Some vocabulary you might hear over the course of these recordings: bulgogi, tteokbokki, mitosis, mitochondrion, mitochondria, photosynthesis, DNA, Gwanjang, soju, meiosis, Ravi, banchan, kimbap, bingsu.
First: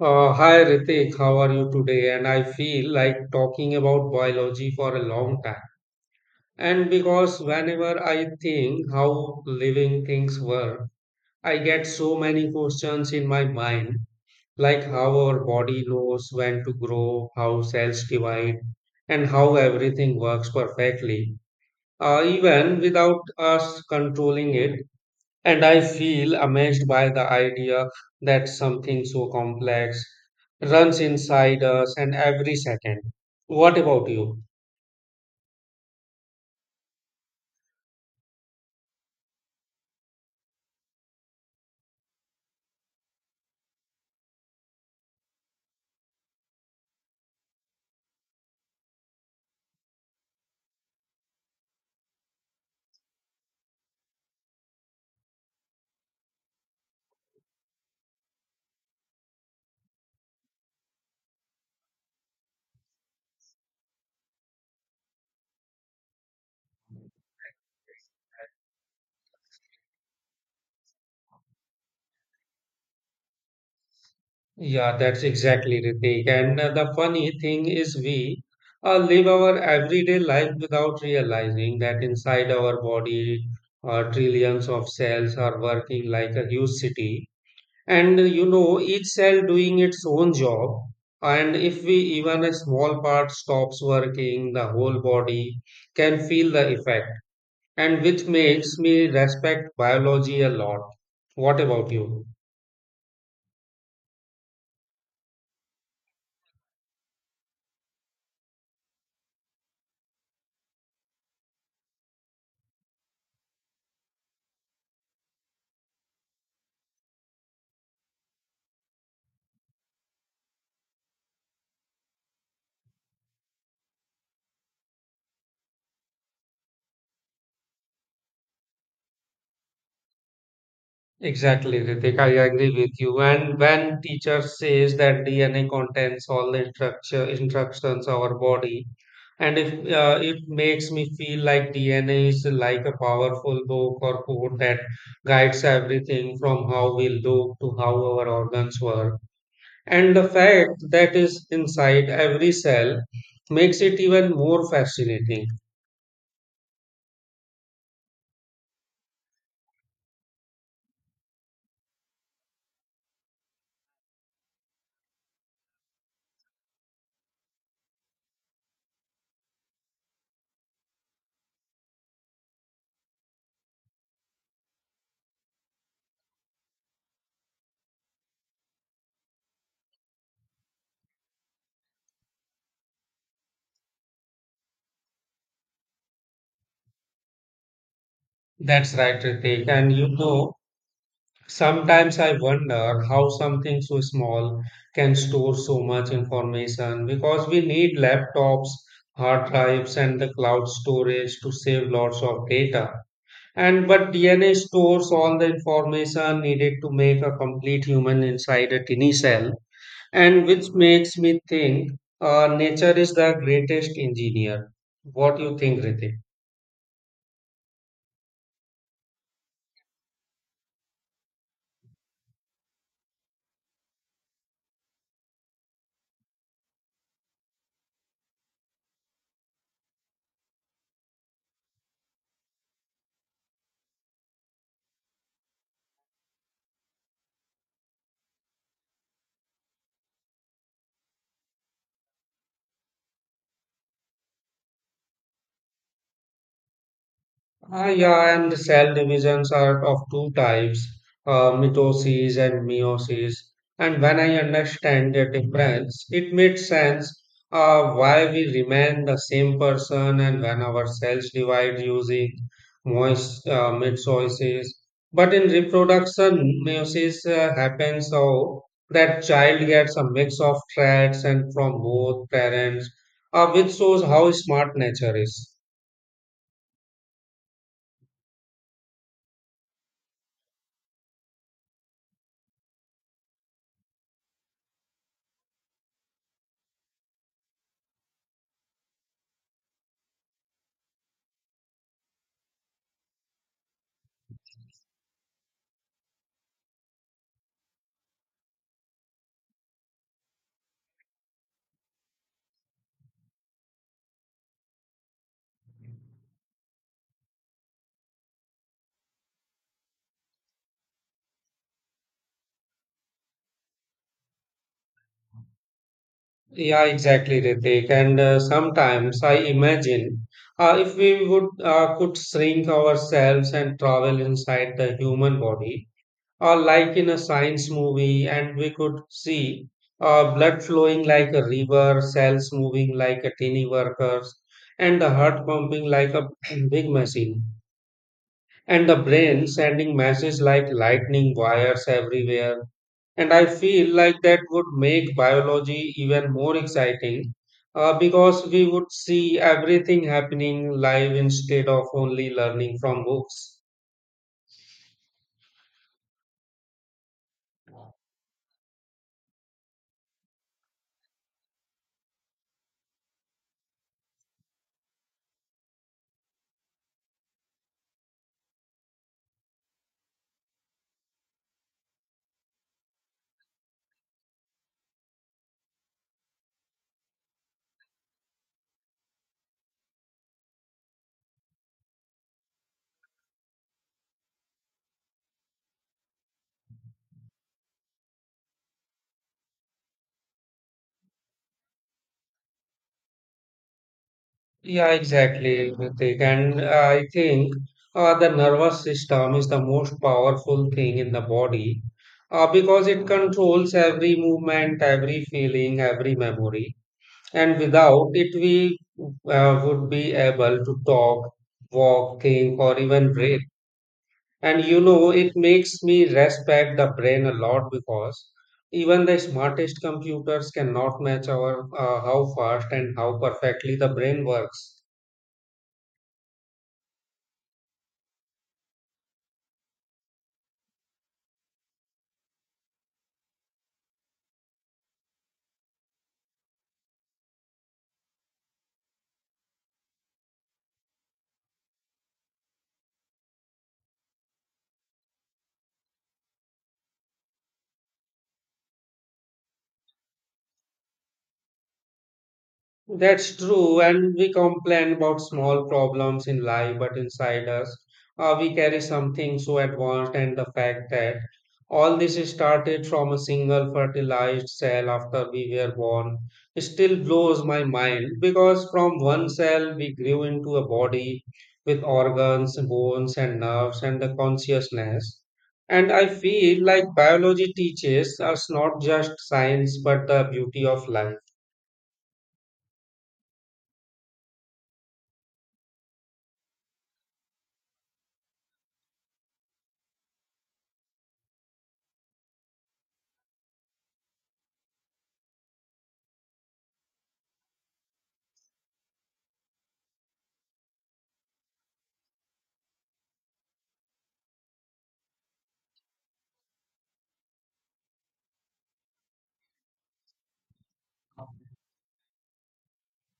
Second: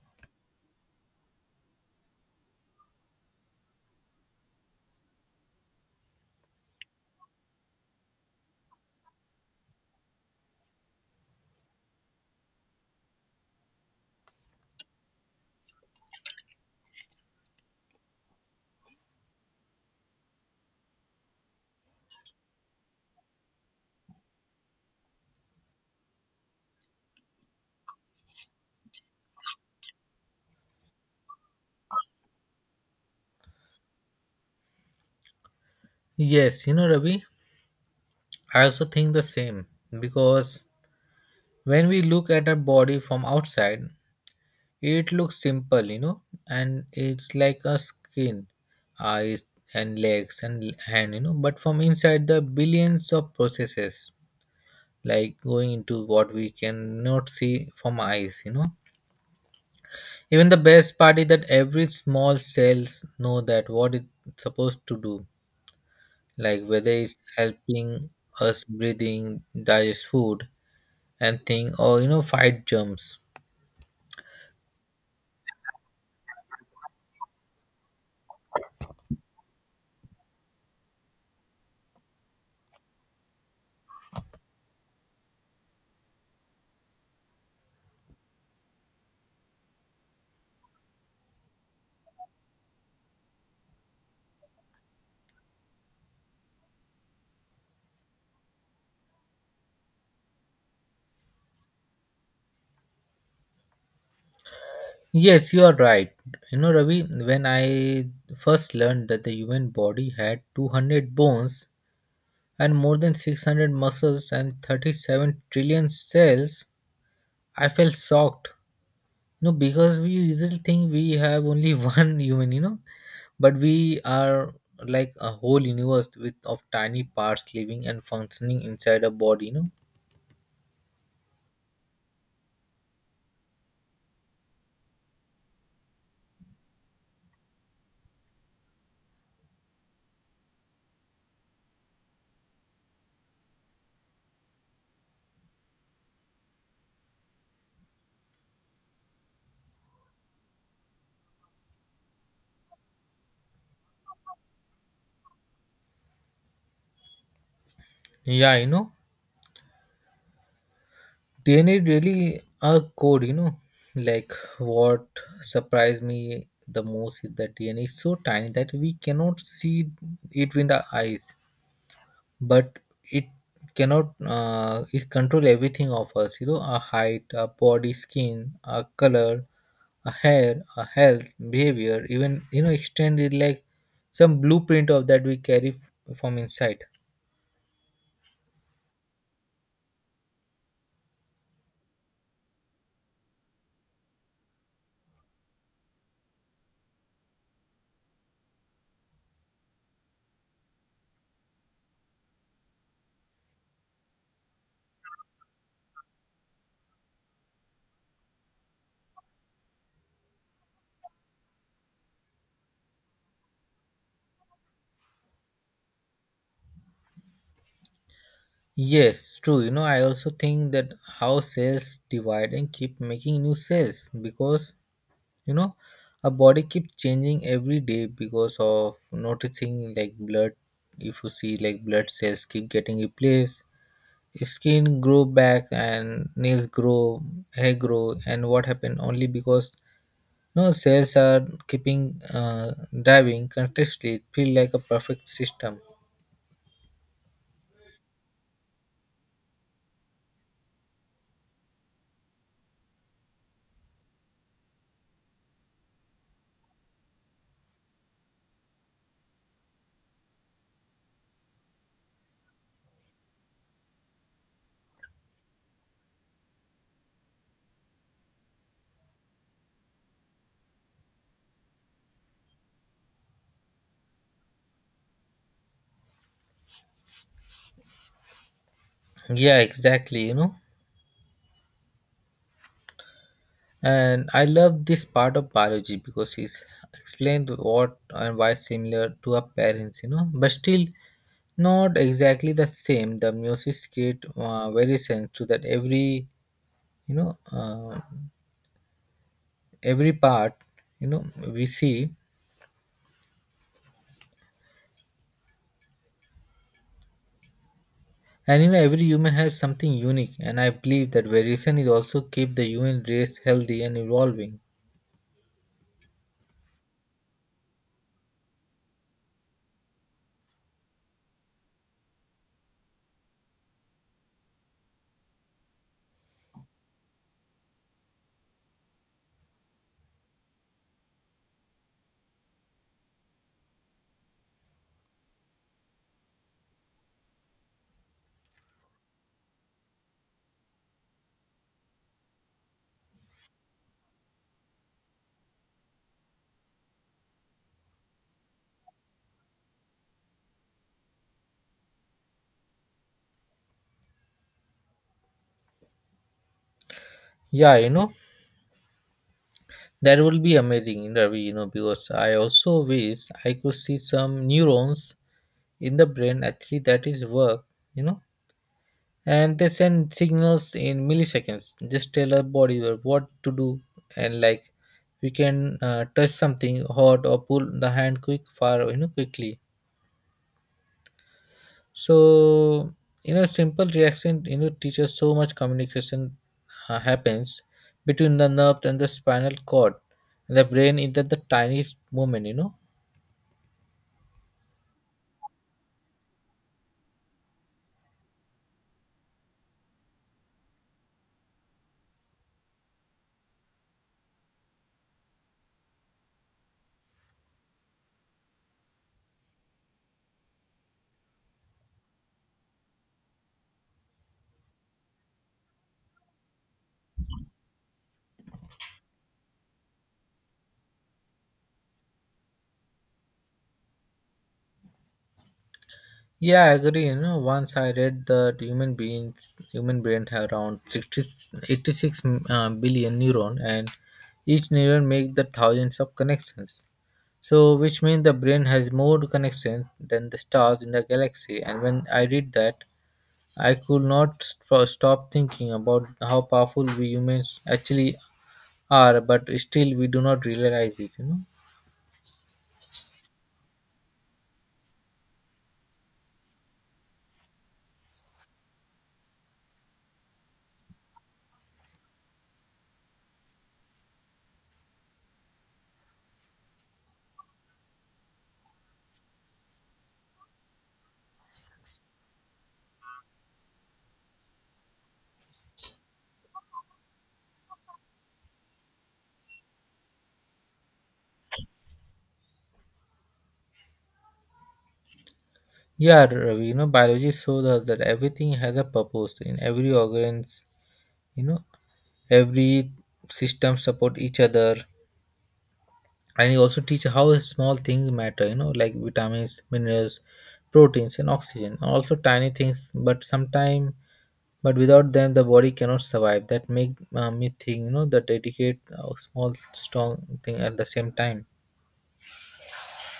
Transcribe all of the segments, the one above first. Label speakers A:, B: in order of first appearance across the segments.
A: Hi Ritik, how are you today? And I feel like talking about biology for a long time. And because whenever I think how living things work, I get so many questions in my mind, like how our body knows when to grow, how cells divide, and how everything works perfectly, even without us controlling it. And I feel amazed by the idea that something so complex runs inside us and every second. What about you?
B: Yes, you know, Ravi, I also think the same because when we look at our body from outside, it looks simple, you know, and it's like a skin, eyes, and legs and hand, you know, but from inside, the billions of processes like going into what we cannot see from eyes, you know. Even the best part is that every small cells know that what it's supposed to do, like whether it's helping us breathing, digest food and thing or fight germs.
A: Yeah, that's exactly, Ritik. And the funny thing is, we live our everyday life without realizing that inside our body, trillions of cells are working like a huge city, and each cell doing its own job. And if we even a small part stops working, the whole body can feel the effect, and which makes me respect biology a lot. What about you?
B: Yes, you are right. You know, Ravi, when I first learned that the human body had 200 bones and more than 600 muscles and 37 trillion cells, I felt shocked. No, because we usually think we have only one human, you know, but we are like a whole universe with of tiny parts living and functioning inside a body, you know.
A: Exactly, Ritik. I agree with you. And when teacher says that DNA contains all the structure instructions of our body, and if it makes me feel like DNA is like a powerful book or code that guides everything from how we look to how our organs work, and the fact that is inside every cell makes it even more fascinating.
B: Yeah, you know, DNA really a code, you know. Like what surprised me the most is that DNA is so tiny that we cannot see it with the eyes, but it cannot it control everything of us. You know, our height, our body, skin, our color, our hair, our health, behavior, even you know, extended like some blueprint of that we carry from inside.
A: That's right, Ritik. And sometimes I wonder how something so small can store so much information, because we need laptops, hard drives, and the cloud storage to save lots of data. And but DNA stores all the information needed to make a complete human inside a tiny cell, and which makes me think nature is the greatest engineer. What do you think, Ritik?
B: Yes, true. You know, I also think that how sales divide and keep making new sales because you know our body keeps changing every day because of noticing like blood. If you see like blood cells keep getting replaced, skin grow back and nails grow, hair grow, and what happened only because no cells are keeping diving continuously. It feel like a perfect system.
A: Ah, yeah, and the cell divisions are of two types, mitosis and meiosis. And when I understand the difference, it makes sense why we remain the same person and when our cells divide using moist mitosis. But in reproduction, meiosis happens so that child gets a mix of traits and from both parents, which shows how smart nature is.
B: Yeah, exactly. And I love this part of biology because he's explained what and why similar to our parents, you know, but still not exactly the same. The meiosis create variations so that every, you know, uh, every part, you know, we see. And you know, every human has something unique, and I believe that variation is also keep the human race healthy and evolving.
A: Yeah, exactly, Ritik. And sometimes I imagine if we would could shrink ourselves and travel inside the human body, or like in a science movie, and we could see blood flowing like a river, cells moving like a tiny workers, and the heart pumping like a big machine, and the brain sending messages like lightning wires everywhere. And I feel like that would make biology even more exciting because we would see everything happening live instead of only learning from books.
B: Yeah, you know, that will be amazing, Ravi, you know, because I also wish I could see some neurons in the brain actually that is work, you know, and they send signals in milliseconds just tell our body what to do, and like we can touch something hot or pull the hand quick far, you know, quickly. So, you know, simple reaction you know teaches so much communication happens between the nerves and the spinal cord, the brain is that the tiniest movement, you know.
A: Yeah, exactly, Ritik. And I think the nervous system is the most powerful thing in the body because it controls every movement, every feeling, every memory. And without it, we would be able to talk, walk, think, or even breathe. And it makes me respect the brain a lot, because even the smartest computers cannot match our how fast and how perfectly the brain works.
B: Yeah, I agree. You know, once I read that human beings, human brain have around 60, 86 billion neuron, and each neuron make the thousands of connections. So, which means the brain has more connections than the stars in the galaxy. And when I read that, I could not stop thinking about how powerful we humans actually are, but still we do not realize it. You know.
A: That's true, and we complain about small problems in life, but inside us, we carry something so advanced, and the fact that all this is started from a single fertilized cell after we were born still blows my mind, because from one cell we grew into a body with organs, bones, and nerves, and the consciousness. And I feel like biology teaches us not just science but the beauty of life.
B: Yeah, Ravi, you know, biology shows us that everything has a purpose in every organs, you know, every system support each other, and you also teach how small things matter, you know, like vitamins, minerals, proteins and oxygen and also tiny things, but sometime, but without them the body cannot survive. That make me think, you know, the dedicate small strong thing at the same time.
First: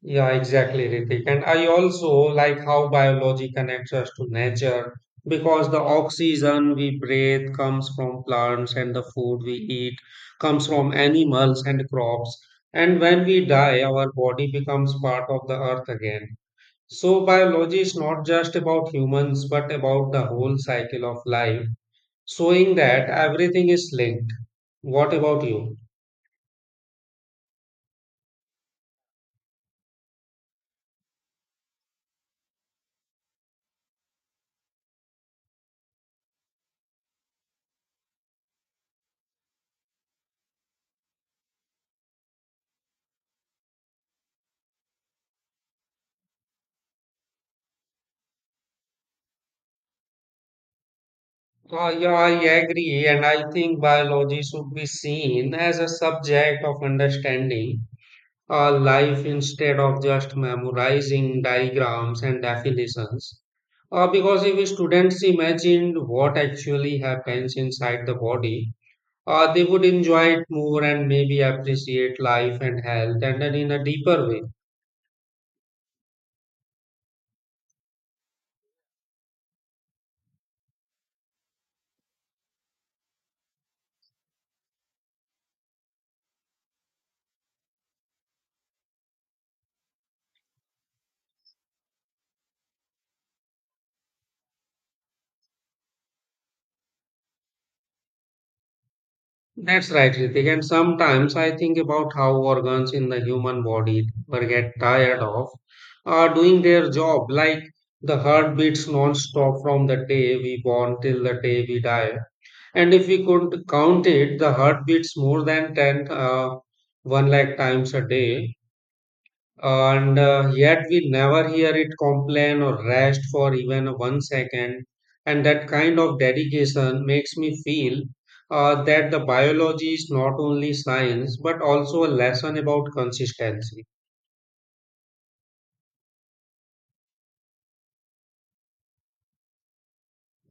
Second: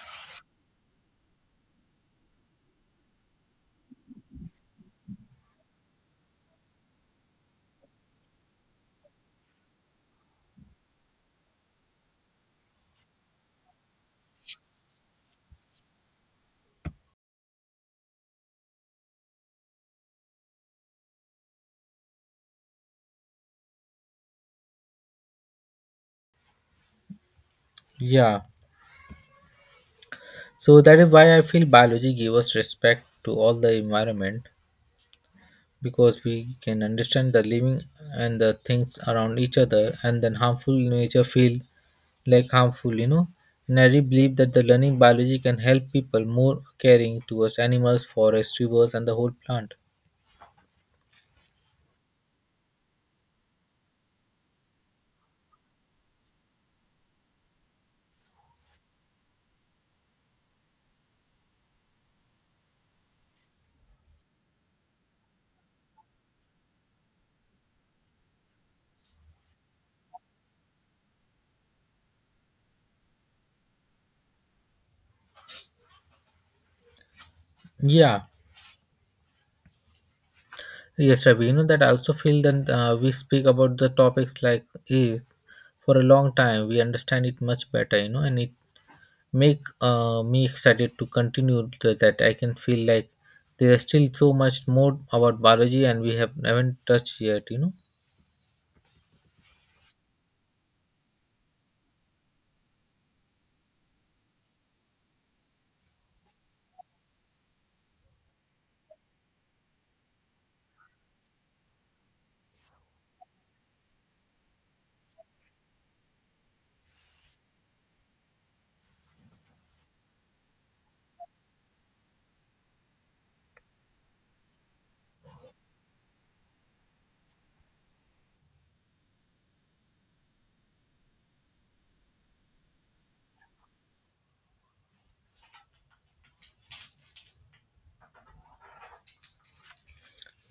A: Yeah, exactly, Ritik. And I also like how biology connects us to nature, because the oxygen we breathe comes from plants and the food we eat comes from animals and crops. And when we die, our body becomes part of the earth again. So, biology is not just about humans, but about the whole cycle of life, showing that everything is linked. What about you?
B: Yeah, so that is why I feel biology give us respect to all the environment because we can understand the living and the things around each other, and then harmful nature feel like harmful, you know. And I really believe that the learning biology can help people more caring towards animals, forests, rivers and the whole plant.
A: Yeah, I agree, and I think biology should be seen as a subject of understanding life instead of just memorizing diagrams and definitions. Because if students imagined what actually happens inside the body, they would enjoy it more and maybe appreciate life and health and then in a deeper way.
B: Yeah, yes, Ravi. You know that I also feel that we speak about the topics like is for a long time we understand it much better, you know, and it make me excited to continue to that I can feel like there's still so much more about biology and we have haven't touched yet, you know.
A: That's right, Ritik. And sometimes I think about how organs in the human body were get tired of doing their job, like the heart beats non-stop from the day we born till the day we die. And if we could count it, the heart beats more than 10, 1 lakh times a day, and yet we never hear it complain or rest for even one second. And that kind of dedication makes me feel that the biology is not only science but also a lesson about consistency.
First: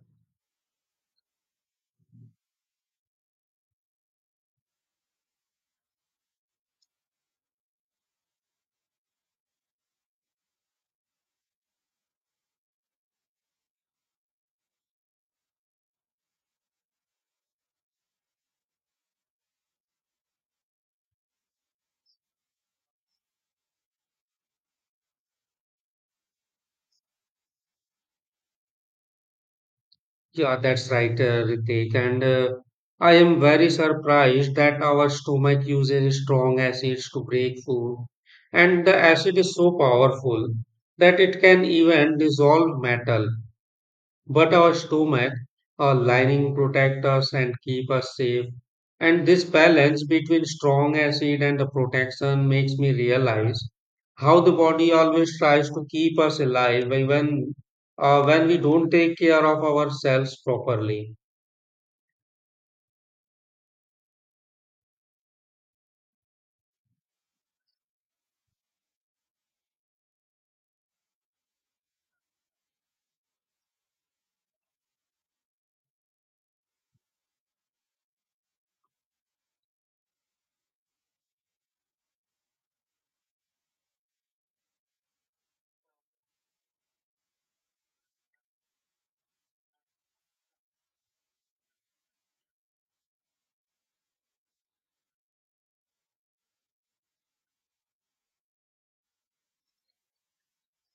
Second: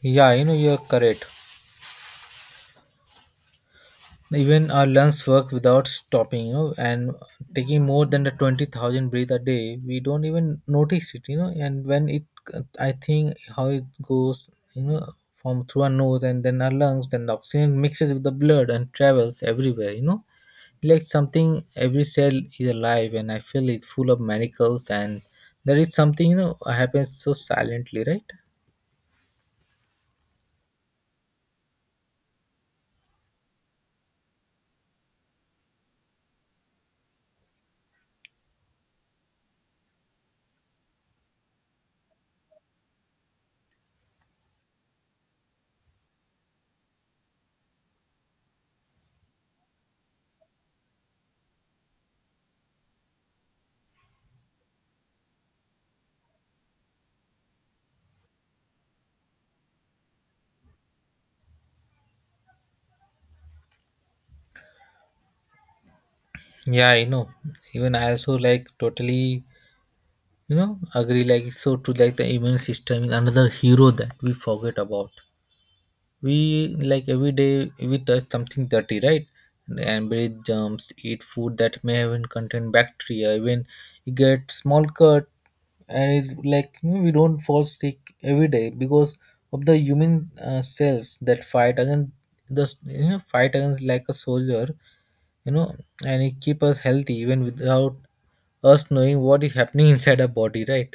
B: Yeah, you know, you're correct. Even our lungs work without stopping, you know, and taking more than the 20,000 breath a day we don't even notice it, you know. And when it, I think how it goes, you know, from through our nose and then our lungs, then the oxygen mixes with the blood and travels everywhere, you know, like something every cell is alive, and I feel it full of miracles, and there is something, you know, happens so silently, right.
A: Yeah, that's right, Ritik. And I am very surprised that our stomach uses strong acids to break food, and the acid is so powerful that it can even dissolve metal. But our stomach, our lining protect us and keep us safe. And this balance between strong acid and the protection makes me realize how the body always tries to keep us alive even when we don't take care of ourselves properly.
B: Yeah, you know, even I also like totally, you know, agree, like it's so true. Like the immune system is another hero that we forget about. We like every day we touch something dirty, right, and breathe germs, eat food that may even contain bacteria, even you get small cut, and it's like, you know, we don't fall sick every day because of the human cells that fight against the, you know, fight against like a soldier, you know, and it keep us healthy even without us knowing what is happening inside our body, right.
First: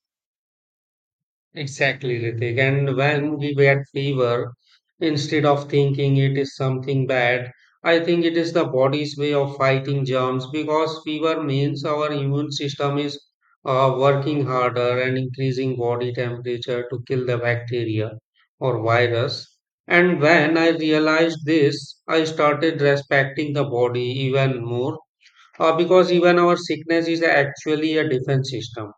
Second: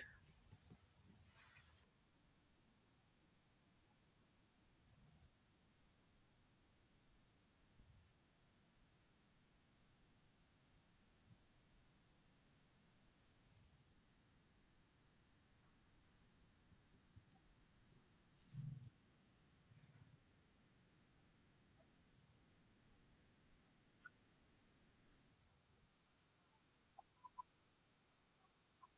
A: Exactly, Ritik. And when we get fever, instead of thinking it is something bad, I think it is the body's way of fighting germs, because fever means our immune system is working harder and increasing body temperature to kill the bacteria or virus. And when I realized this, I started respecting the body even more, because even our sickness is actually a defense system.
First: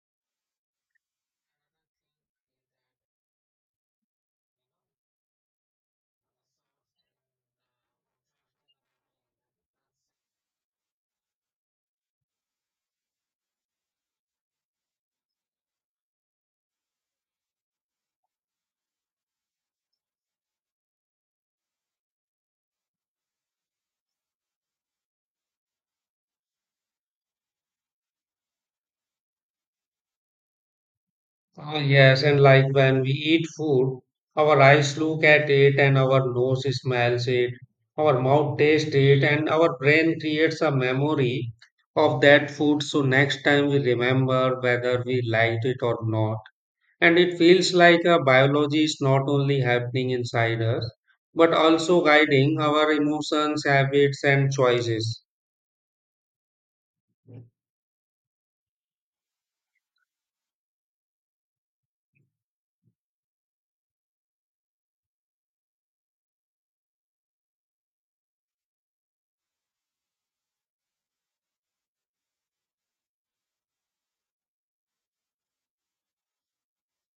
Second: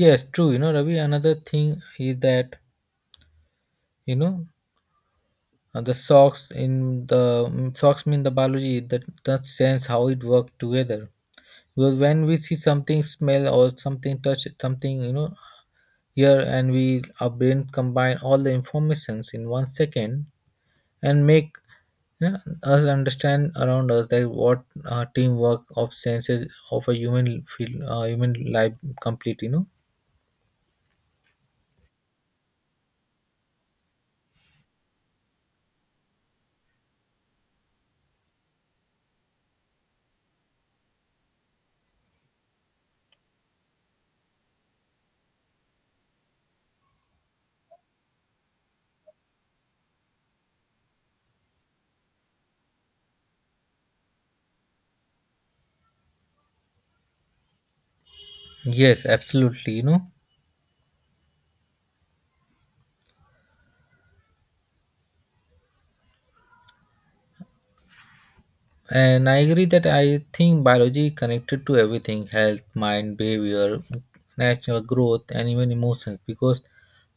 B: Yes, true. You know, Ravi, another thing is that, you know, the socks in the socks mean the biology that sense how it work together. Because when we see something, smell or something, touch something, you know, here, and we our brain combine all the informations in 1 second and make, you know, us understand around us that what teamwork of senses of a human feel human life complete. You know.
A: Ah, yes, and like when we eat food, our eyes look at it and our nose smells it, our mouth tastes it, and our brain creates a memory of that food. So next time we remember whether we liked it or not. And it feels like a biology is not only happening inside us, but also guiding our emotions, habits, and choices.
B: Yes, absolutely. And I agree that I think biology connected to everything, health, mind, behavior, natural growth, and even emotions, because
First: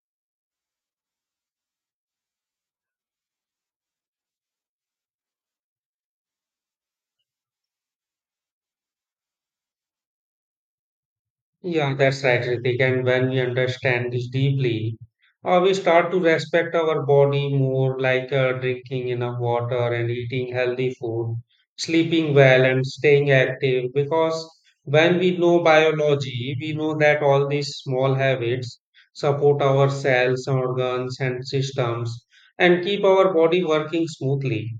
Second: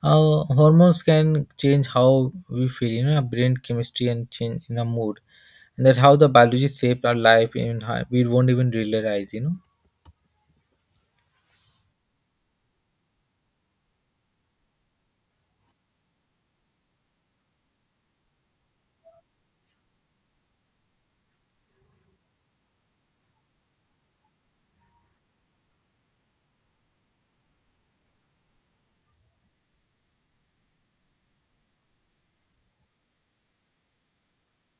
B: hormones can change how we feel, you know, our brain chemistry and change in our mood. And that how the biology shaped our life, and how we won't even realize, you know.
A: Yeah, that's right, Ritik. And when we understand this deeply, we start to respect our body more, like drinking enough water and eating healthy food, sleeping well, and staying active. Because when we know biology, we know that all these small habits support our cells, organs, and systems and keep our body working smoothly.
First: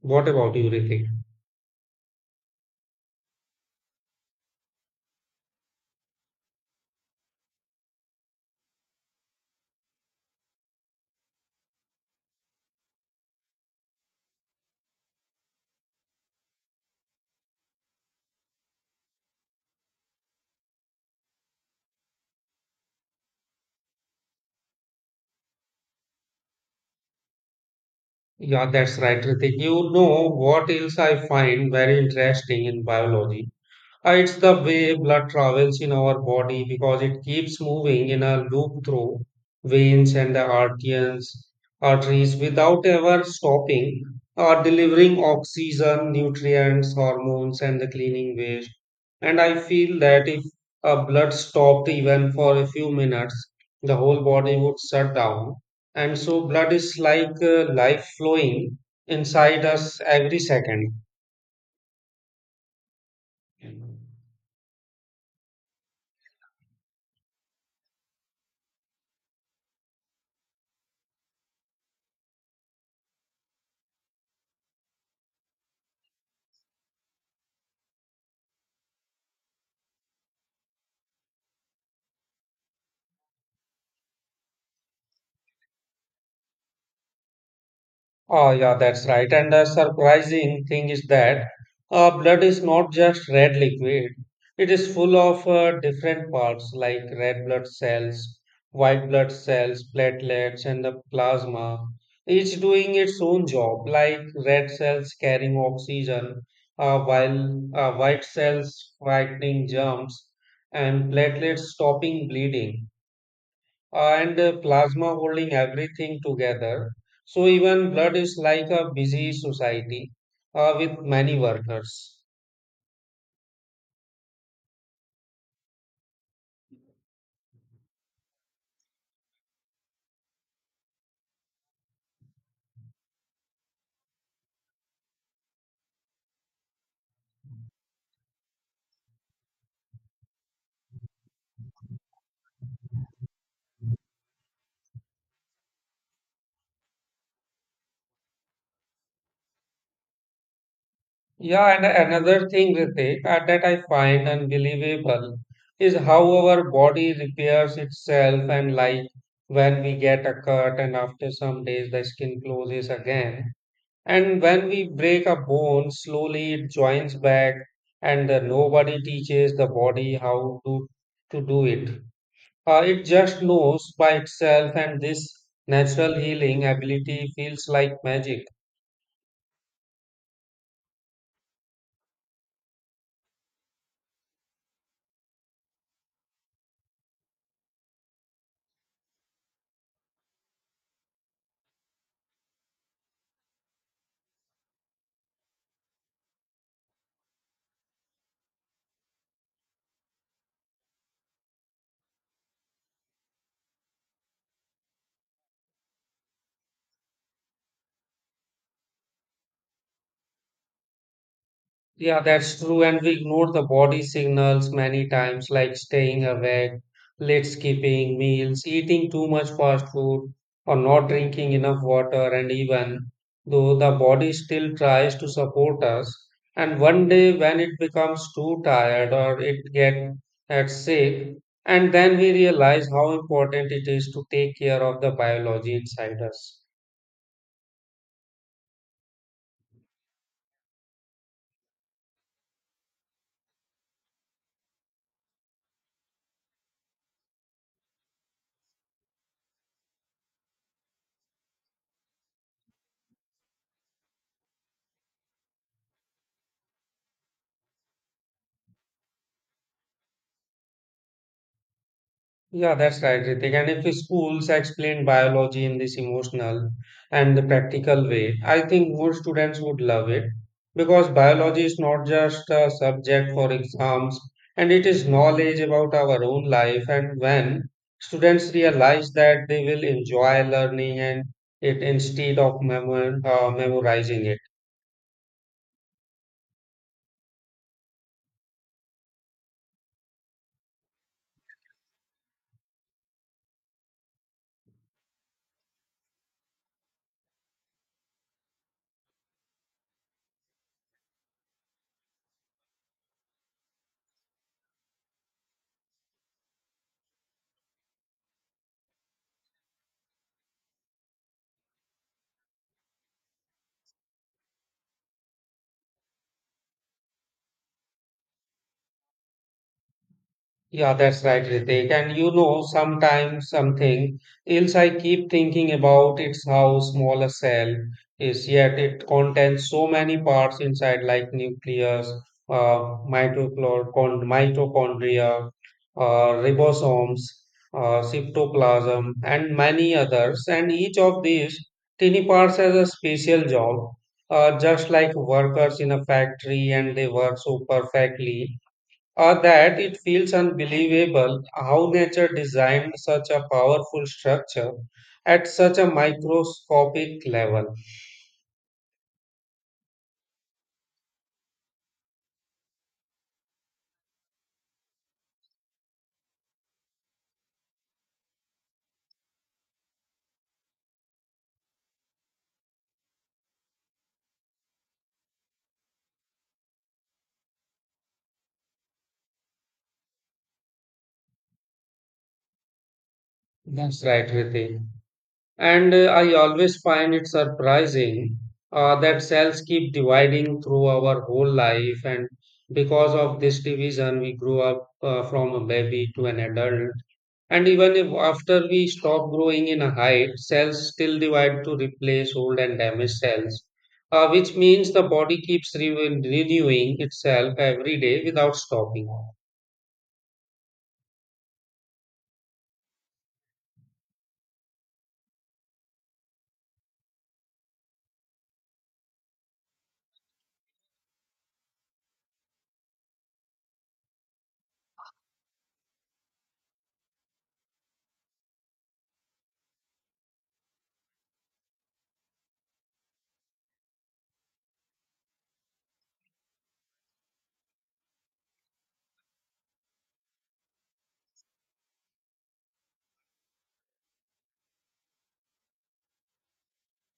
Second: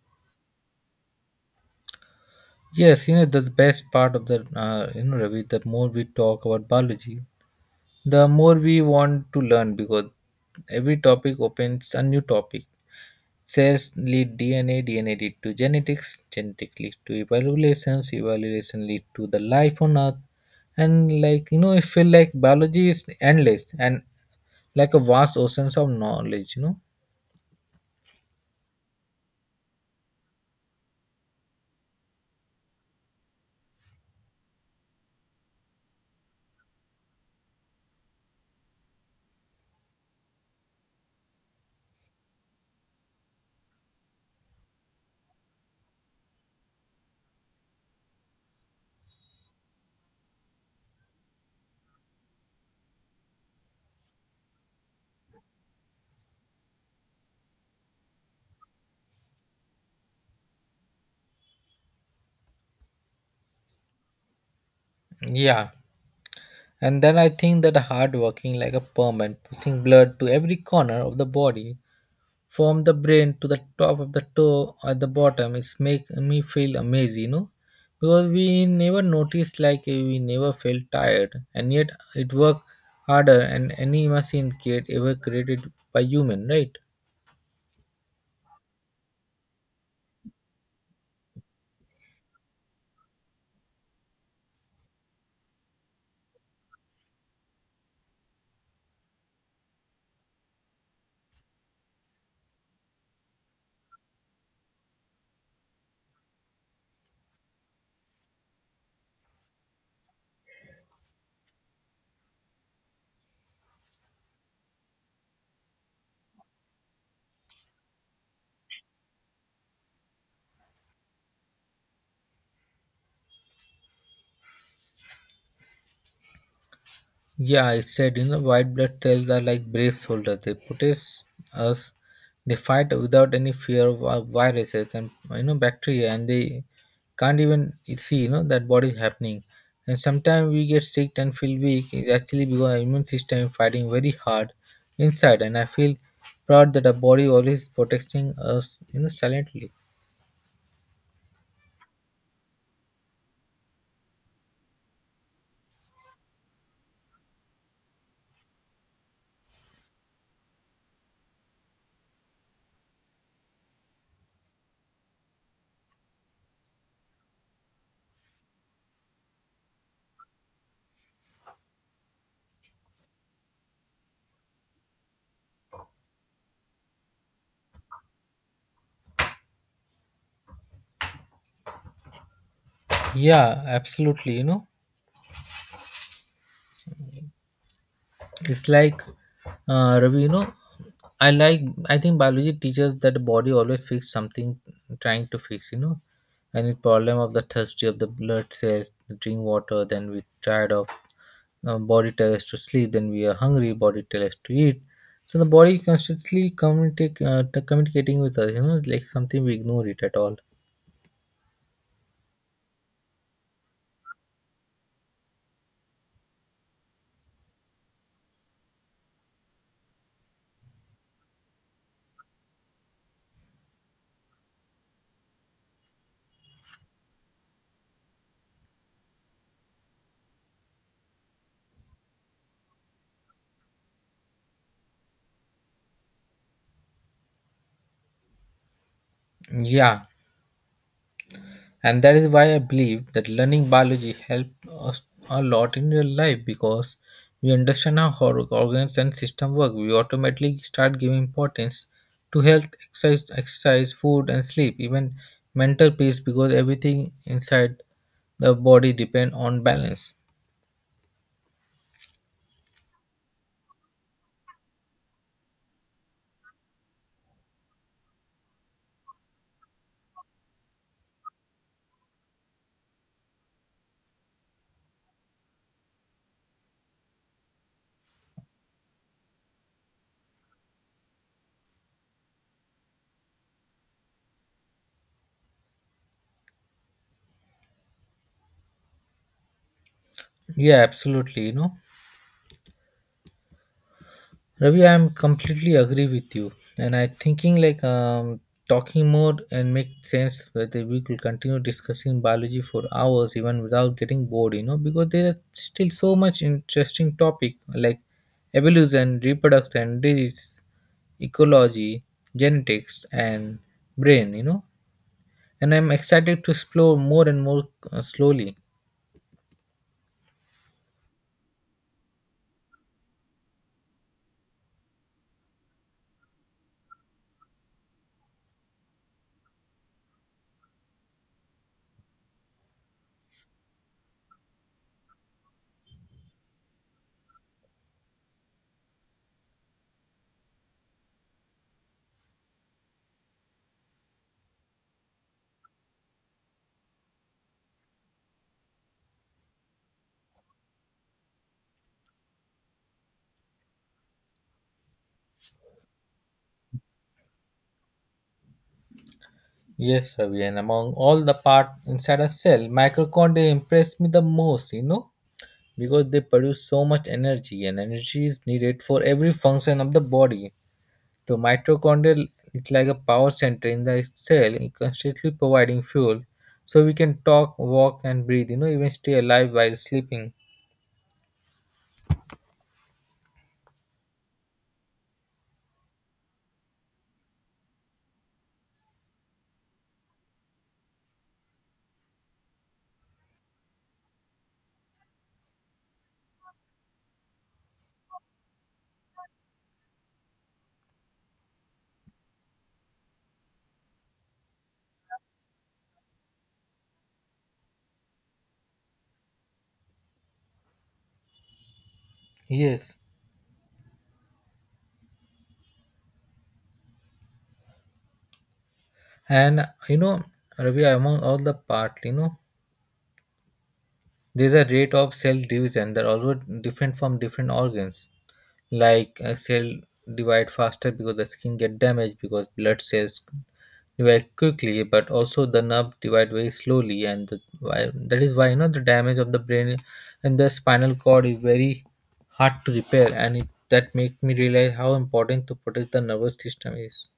A: What about you, Ritik?
B: Yes, you know, the best part of the, you know, Ravi, the more we talk about biology, the more we want to learn, because every topic opens a new topic. Cells lead DNA, DNA lead to genetics, genetics lead to evaluations, evaluation lead to the life on earth. And like, you know, I feel like biology is endless and like a vast oceans of knowledge, you know.
A: Yeah, that's right, Ritik. You know what else I find very interesting in biology? It's the way blood travels in our body, because it keeps moving in a loop through veins and the arteries, without ever stopping or delivering oxygen, nutrients, hormones, and the cleaning waste. And I feel that if blood stopped even for a few minutes, the whole body would shut down. And so blood is like life flowing inside us every second.
B: Yeah. And then I think that hard working like a perm and pushing blood to every corner of the body from the brain to the top of the toe at the bottom, it's make me feel amazed, you know, because we never noticed like we never felt tired, and yet it worked harder than any machine kit ever created by human, right.
A: Oh, yeah, that's right. And the surprising thing is that blood is not just red liquid, it is full of different parts like red blood cells, white blood cells, platelets, and the plasma, each doing its own job, like red cells carrying oxygen, while white cells fighting germs, and platelets stopping bleeding and the plasma holding everything together. So even blood is like a busy society, with many workers.
B: Yeah, I said, you know, white blood cells are like brave soldiers. They protect us. They fight without any fear of viruses and you know bacteria, and they can't even see, you know, that what is happening. And sometimes we get sick and feel weak. It's actually because our immune system is fighting very hard inside. And I feel proud that our body always protecting us, you know, silently.
A: Yeah, and another thing, Ritik, that I find unbelievable is how our body repairs itself, and like when we get a cut and after some days the skin closes again. And when we break a bone, slowly it joins back, and nobody teaches the body how to do it. It just knows by itself, and this natural healing ability feels like magic.
B: Yeah, absolutely. You know, it's like Ravi, you know, I like I think biology teaches that the body always fix something, trying to fix, you know. Any problem of the thirsty of the blood cells, drink water, then we tired of body tells us to sleep, then we are hungry, body tells us to eat. So the body constantly communicate, communicating with us, you know, like something we ignore it at all.
A: Yeah, that's true. And we ignore the body signals many times, like staying awake late, skipping meals, eating too much fast food, or not drinking enough water. And even though the body still tries to support us, and one day when it becomes too tired or it gets sick, and then we realize how important it is to take care of the biology inside us.
B: Yeah, and that is why I believe that learning biology helped us a lot in real life, because we understand how our organs and system work, we automatically start giving importance to health, exercise, food and sleep, even mental peace, because everything inside the body depend on balance.
A: Yeah, that's right, Ritik. And if schools explain biology in this emotional and the practical way, I think more students would love it, because biology is not just a subject for exams and it is knowledge about our own life. And when students realize that, they will enjoy learning and it instead of memorizing it.
B: Yeah, absolutely, you know, Ravi, I'm completely agree with you, and I thinking like talking more and make sense whether we could continue discussing biology for hours even without getting bored, you know, because there are still so much interesting topic like evolution, reproduction, disease, ecology, genetics, and brain, you know, and I'm excited to explore more and more slowly.
A: Yeah, that's right, Ritik. And sometimes something else I keep thinking about it's how small a cell is, yet it contains so many parts inside, like nucleus, uh, mitochondria, ribosomes, cytoplasm, and many others. And each of these tiny parts has a special job, just like workers in a factory, and they work so perfectly or that it feels unbelievable how nature designed such a powerful structure at such a microscopic level.
B: Yes, Ravi, and among all the part inside a cell, mitochondria impressed me the most, because they produce so much energy and energy is needed for every function of the body so mitochondria is like a power center in the cell it constantly providing fuel so we can talk walk and breathe, even stay alive while sleeping.
A: That's right, Riti. And I always find it surprising, that cells keep dividing through our whole life, and because of this division, we grew up, from a baby to an adult. And even if after we stop growing in a height, cells still divide to replace old and damaged cells, which means the body keeps renewing itself every day without stopping.
B: Yes, and you know Ravi, among all the parts, there's a rate of cell division that also different from different organs, like a cell divide faster because the skin get damaged because blood cells very quickly, but also the nerve divide very slowly, and the, why, that is why you know the damage of the brain and the spinal cord is very hard to repair, and it, that make me realize how important to protect the nervous system is.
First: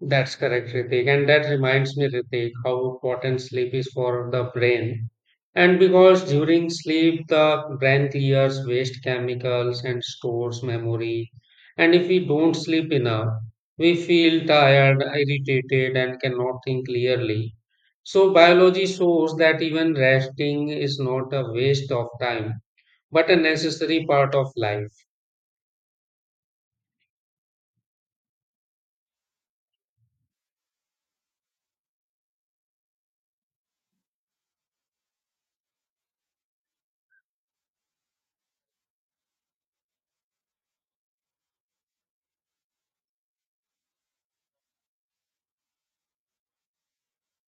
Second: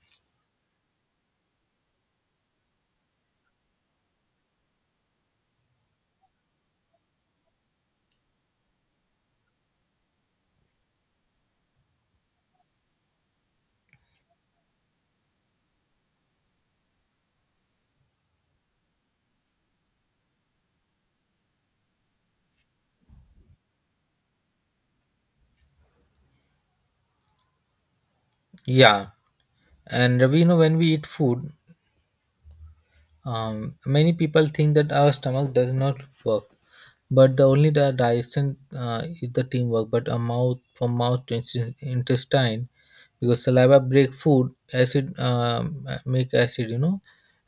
A: That's correct, Ritik. And that reminds me, Ritik, how important sleep is for the brain. And because during sleep, the brain clears waste chemicals and stores memory. And if we don't sleep enough, we feel tired, irritated, and cannot think clearly. So biology shows that even resting is not a waste of time, but a necessary part of life.
B: Yeah, and we when we eat food, many people think that our stomach does not work, but the only direction is the teamwork. But a mouth from mouth to intestine, because saliva break food acid make acid,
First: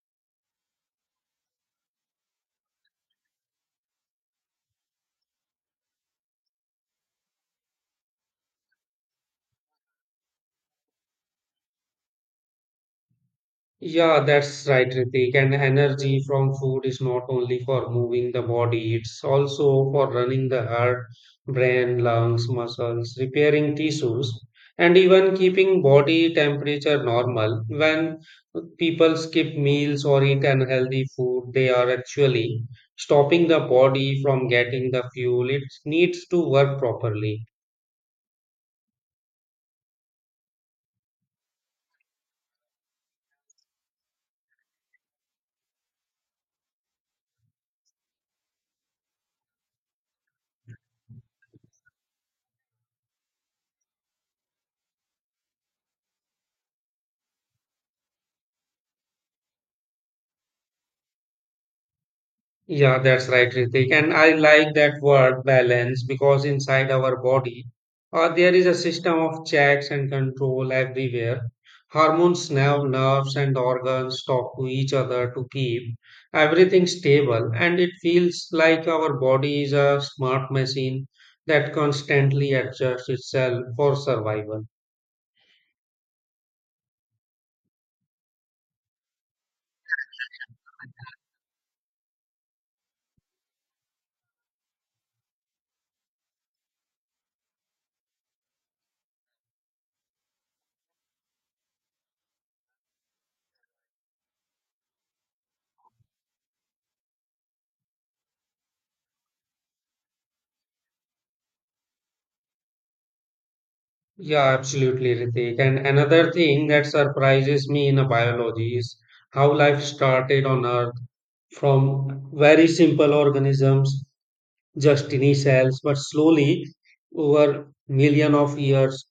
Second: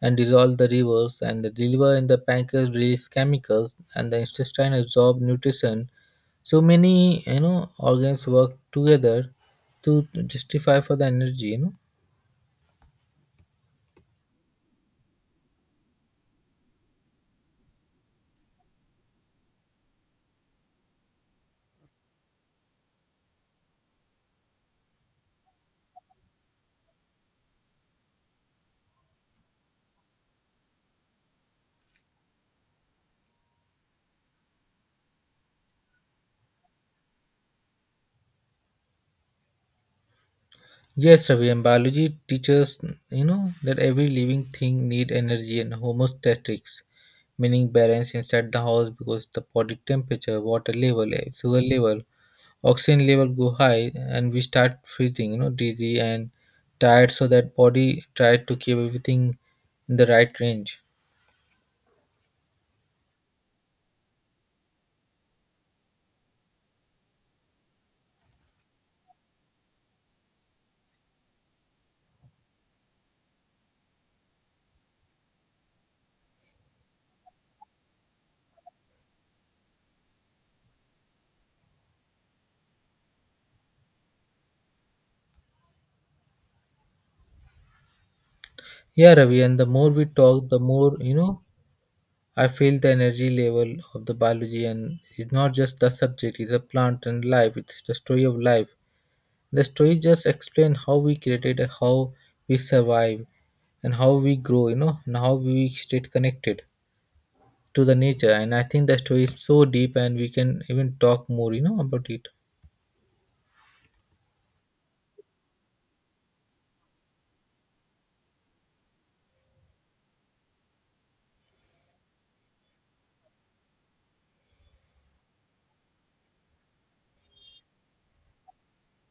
B: and dissolve the rivers, and the liver and the pancreas release chemicals, and the intestine absorb nutrition. So many organs work together to justify for the energy,
A: Yeah, that's right, Ritik. And energy from food is not only for moving the body, it's also for running the heart, brain, lungs, muscles, repairing tissues, and even keeping body temperature normal. When people skip meals or eat unhealthy food, they are actually stopping the body from getting the fuel it needs to work properly.
B: Yes, Ravi, and biology teaches that every living thing need energy and homeostasis, meaning balance inside the house because the body temperature, water level, eh, fuel level, oxygen level go high, and we start feeling dizzy and tired. So that body try to keep everything in the right range.
A: Yeah, that's right, Ritik. And I like that word balance because inside our body, there is a system of checks and control everywhere. Hormones, nerves, and organs talk to each other to keep everything stable. And it feels like our body is a smart machine that constantly adjusts itself for survival.
B: Yeah, Ravi, and the more we talk, the more. I feel the energy level of the biology, and it's not just the subject; it's a plant and life. It's the story of life. The story just explains how we created, how we survive, and how we grow. You know, and how we stayed connected to the nature. And I think the story is so deep, and we can even talk more. You know about it.
A: Yeah, absolutely, Ritik. And another thing that surprises me in biology is how life started on Earth from very simple organisms, just tiny cells, but slowly over million of years,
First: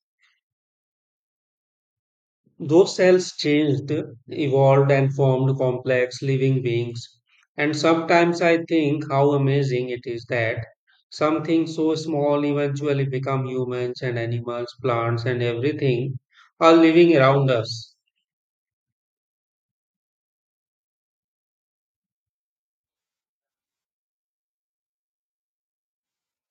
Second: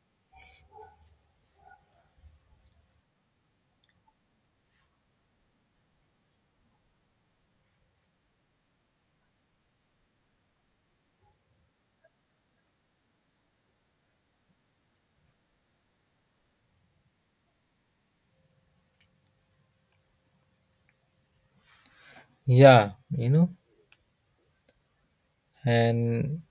A: those cells changed, evolved, and formed complex living beings. And sometimes I think how amazing it is that something so small eventually become humans and animals, plants, and everything are living around us.
B: Yeah, you know, and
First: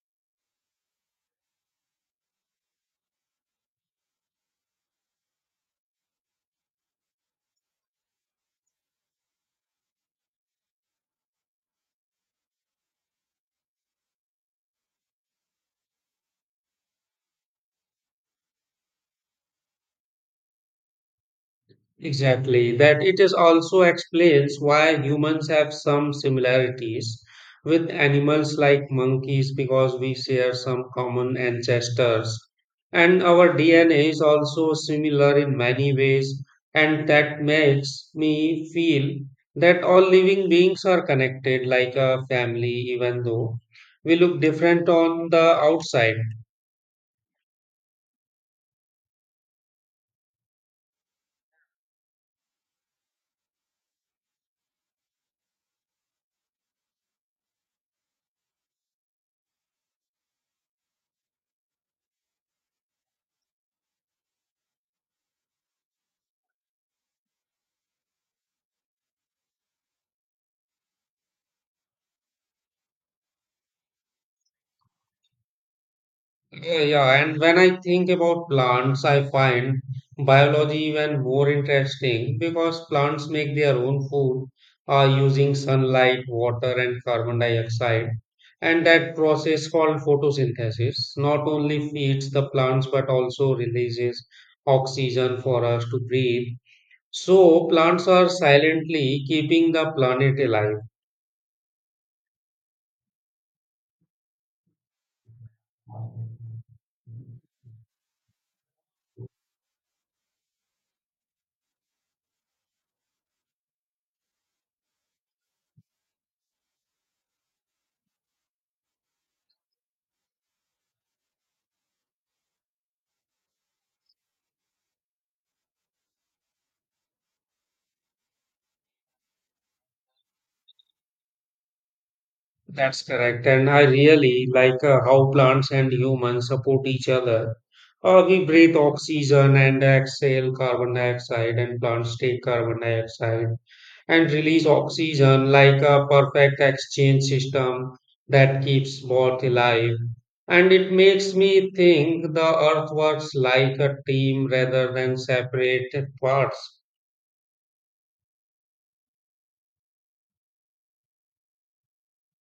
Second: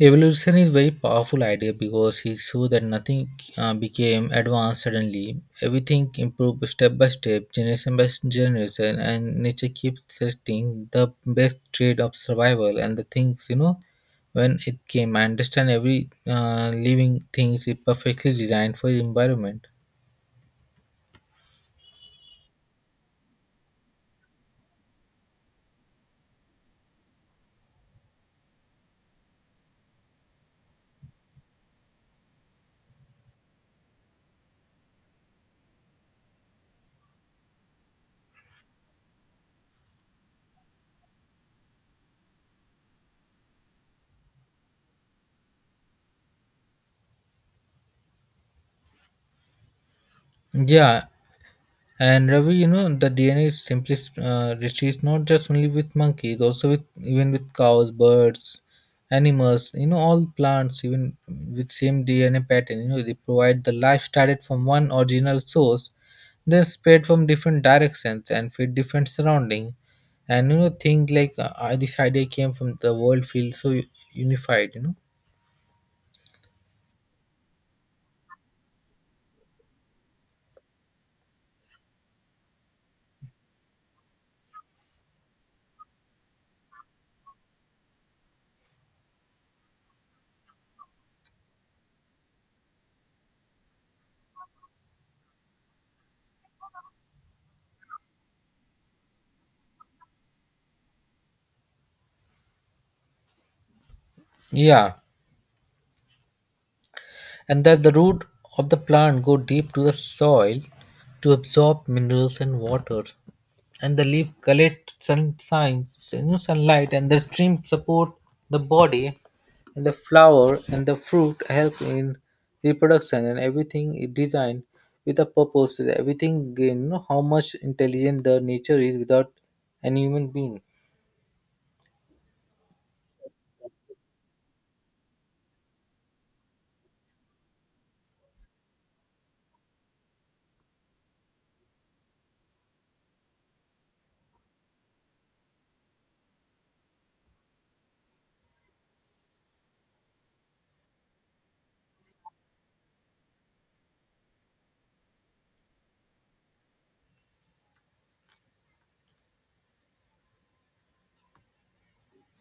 B: evolution is very powerful idea because it shows that nothing became advanced suddenly. Everything improved step by step, generation by generation, and nature keeps selecting the best trade of survival and the things, When it came, I understand every living thing is perfectly designed for the environment.
A: Exactly, that it is also explains why humans have some similarities with animals like monkeys because we share some common ancestors. And our DNA is also similar in many ways, and that makes me feel that all living beings are connected like a family, even though we look different on the outside.
B: Yeah, and Ravi, you know, the DNA is simply retrieved not just only with monkeys, also with even with cows, birds, animals, all plants, even with same DNA pattern, they provide the life started from one original source, then spread from different directions and fit different surrounding. And you know, things like this idea came from the world feels so unified,
A: Yeah, yeah, and when I think about plants, I find biology even more interesting because plants make their own food using sunlight, water, and carbon dioxide. And that process called photosynthesis not only feeds the plants but also releases oxygen for us to breathe. So, plants are silently keeping the planet alive.
B: Yeah, and that the root of the plant go deep to the soil to absorb minerals and water. And the leaf collects sunlight and the stream support the body and the flower and the fruit help in reproduction and everything is designed with a purpose, everything how much intelligent the nature is without an human being.
A: That's correct. And I really like, how plants and humans support each other. We breathe oxygen and exhale carbon dioxide, and plants take carbon dioxide and release oxygen like a perfect exchange system that keeps both alive. And it makes me think the earth works like a team rather than separate parts.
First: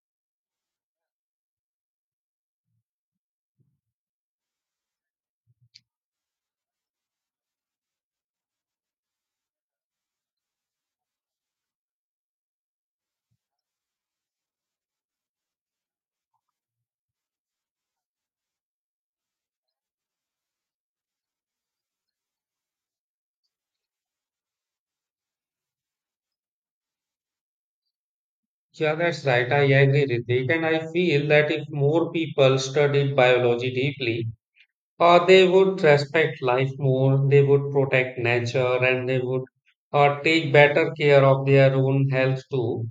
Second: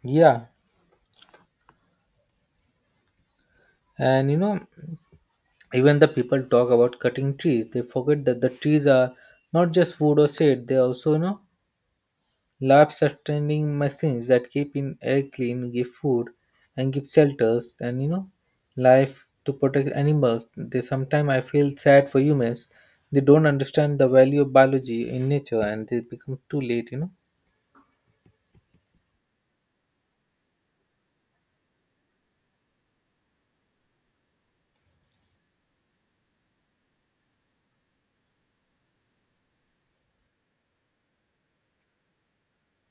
B: Yeah, and even the people talk about cutting trees they forget that the trees are not just wood or shade, they also life sustaining machines that keep in air clean, give food, and give shelters and life to protect animals. They sometimes I feel sad for humans. They don't understand the value of biology in nature and they become too late,
A: Yeah, that's right. I agree, Ritik. And I feel that if more people studied biology deeply, they would respect life more, they would protect nature, and they would, take better care of their own health too.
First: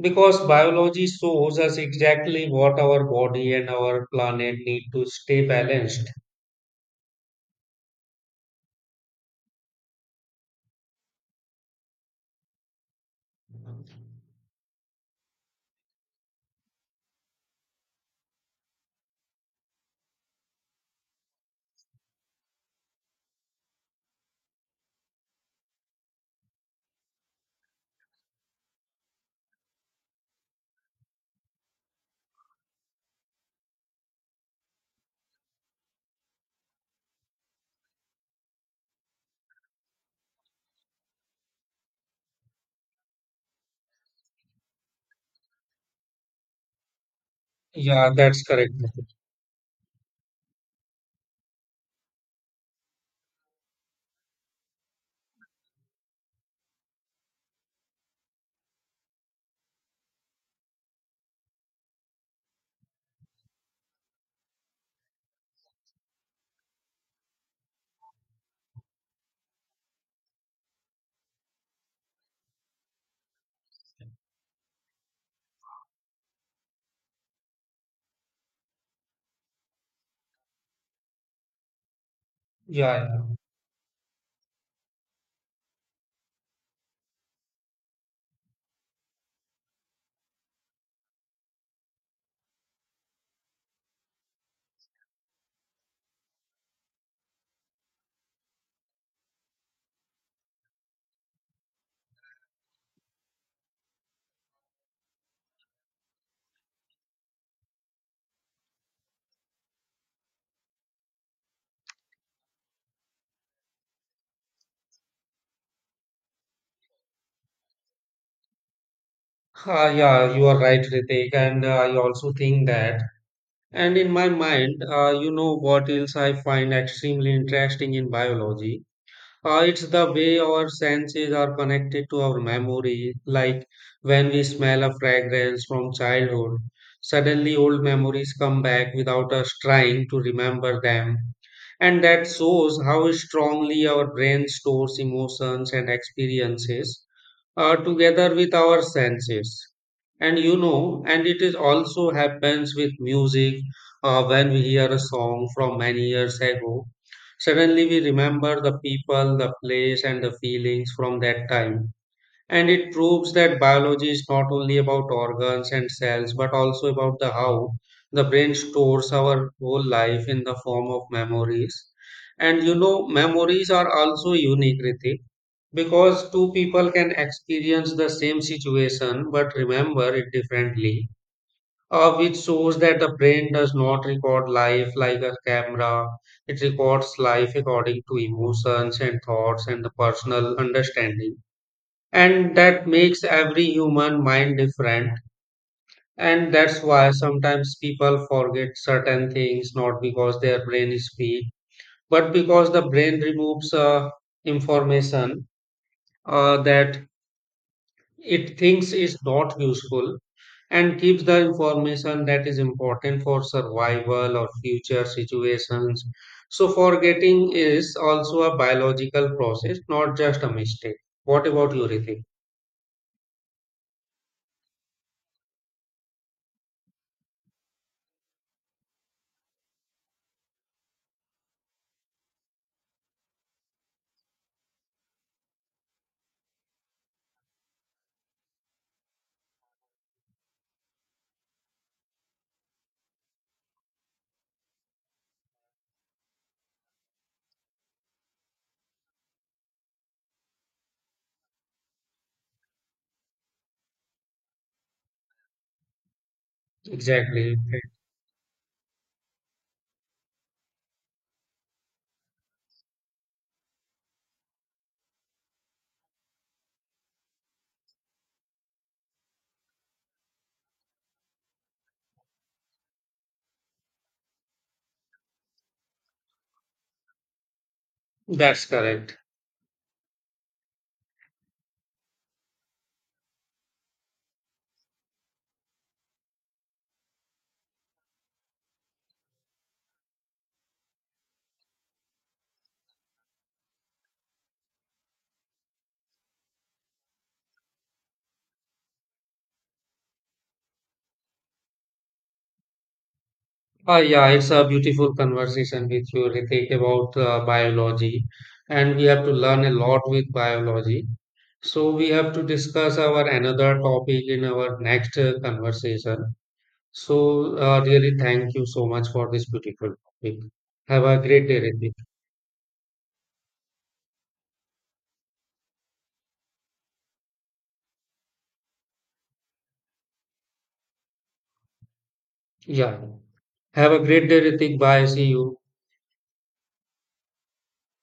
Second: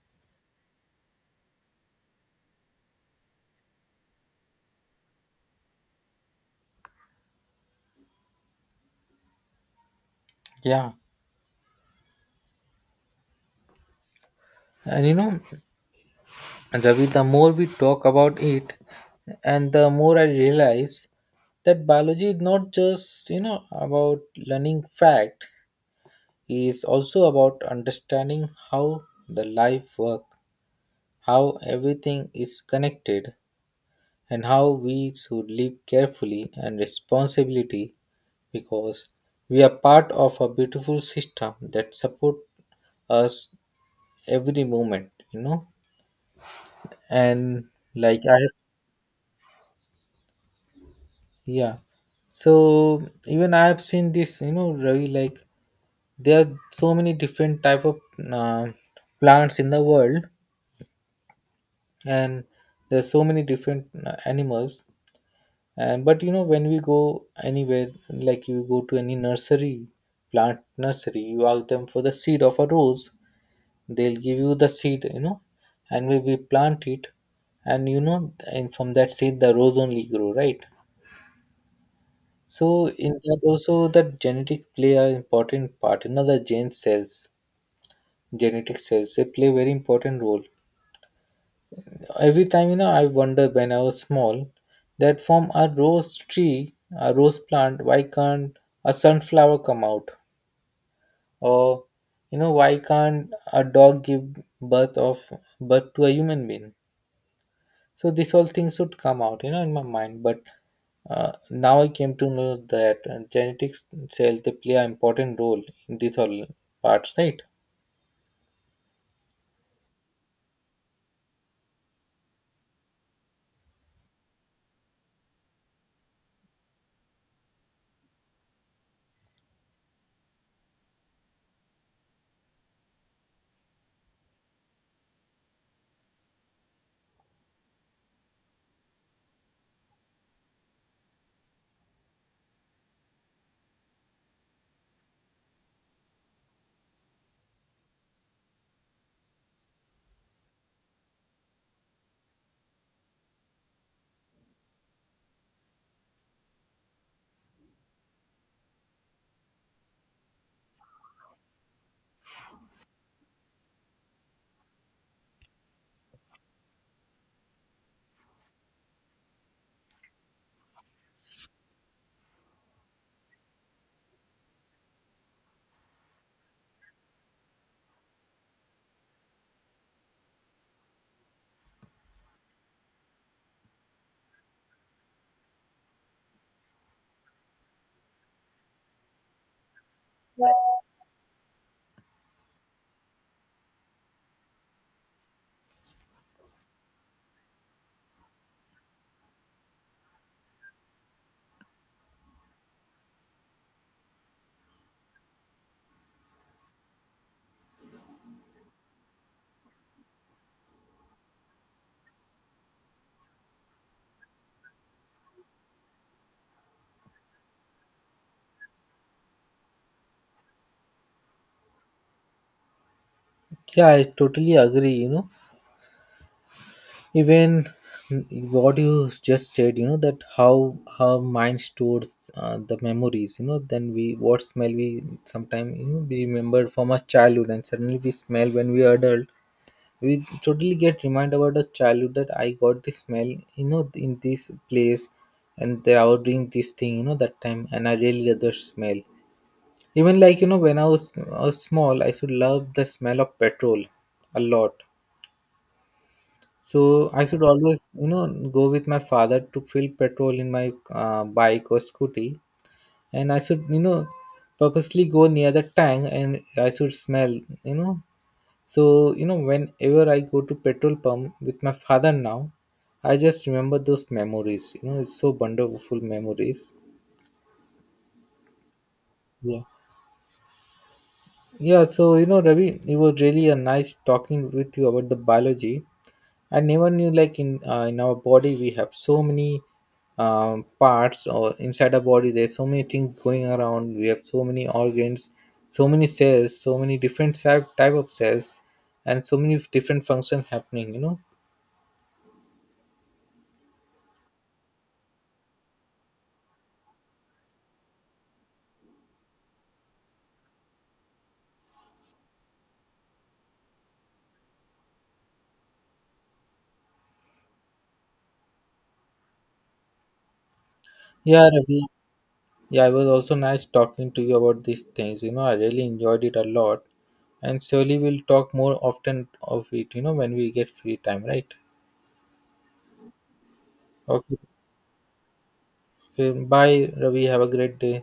A: Because biology shows us exactly what our body and our planet need to stay balanced.
B: Yeah, and Ravi, the more we talk about it, and the more I realize that biology is not just about learning fact; it is also about understanding how the life works, how everything is connected, and how we should live carefully and responsibility because we are part of a beautiful system that support us every moment, And
A: Yeah,
B: like I,
A: that's correct, Ritik.
B: yeah. So even I have seen this, Ravi. Like there are so many different type of uh, plants in the world, and there are so many different animals. And but you know, when we go anywhere, like you go to any nursery, plant nursery, you ask them for the seed of a rose, they'll give you the seed, and we plant it, and you know, and from that seed the rose only grow, right? So
A: Yeah,
B: in
A: yeah.
B: that also that genetic play an important part. Another gene cells, genetic cells, they play very important role. Every time, I wonder when I was small that from a rose tree, a rose plant, why can't a sunflower come out? Or, why can't a dog give birth to a human being? So this all things should come out, in my mind. But now I came to know that genetics cells they play an important role in this all parts, right?
A: Ah, yeah, you are right, Ritik. And I also think that. And in my mind, you know what else I find extremely interesting in biology? It's the way our senses are connected to our memory. Like when we smell a fragrance from childhood, suddenly old memories come back without us trying to remember them. And that shows how strongly our brain stores emotions and experiences, together with our senses. And you know, and it is also happens with music, when we hear a song from many years ago, suddenly we remember the people, the place, and the feelings from that time. And it proves that biology is not only about organs and cells, but also about the how the brain stores our whole life in the form of memories. And you know, memories are also unique, Ritik, because two people can experience the same situation but remember it differently, which shows that the brain does not record life like a camera. It records life according to emotions and thoughts and the personal understanding, and that makes every human mind different. And that's why sometimes people forget certain things, not because their brain is weak, but because the brain removes, information, that it thinks is not useful, and keeps the information that is important for survival or future situations. So forgetting is also a biological process, not just a mistake. What about you, Ritik?
B: Yeah, I totally agree. You know, even what you just said that how mind stores the memories, then we what smell we sometimes we remember from our childhood and suddenly we smell when we are adult, we totally get remind about the childhood, that I got this smell, in this place and they were doing this thing, that time and I really get the smell. Even when I was small I should love the smell of petrol a lot, so I should
A: Exactly.
B: always, go with my father to fill petrol in my bike or scooty, and I should, purposely go near the tank, and I should smell, So you know, whenever I go to petrol pump with my father now, I just remember those memories. You know, it's so wonderful memories.
A: That's correct.
B: Yeah. Yeah. So you know, Ravi, it was really a nice talking with you about the biology. I never knew like in our body we have so many parts or inside our body there's so many things going around. We have so many organs, so many cells, so many different type of cells, and so many different functions happening. You know.
A: Yeah, it's a beautiful conversation with you, Ritik, about biology. And we have to learn a lot with biology. So we have to discuss our another topic in our next conversation. So really thank you so much for this beautiful topic. Have a great
B: Yeah,
A: day,
B: Ravi.
A: Ritik.
B: Yeah, it was also nice talking to you about these things. You know, I really enjoyed it a lot, and surely we'll talk more often of it. You know, when we get free time, right?
A: Yeah. Have a great
B: Okay.
A: day, Ritik. Bye. See you.
B: Okay. Bye, Ravi. Have a great day.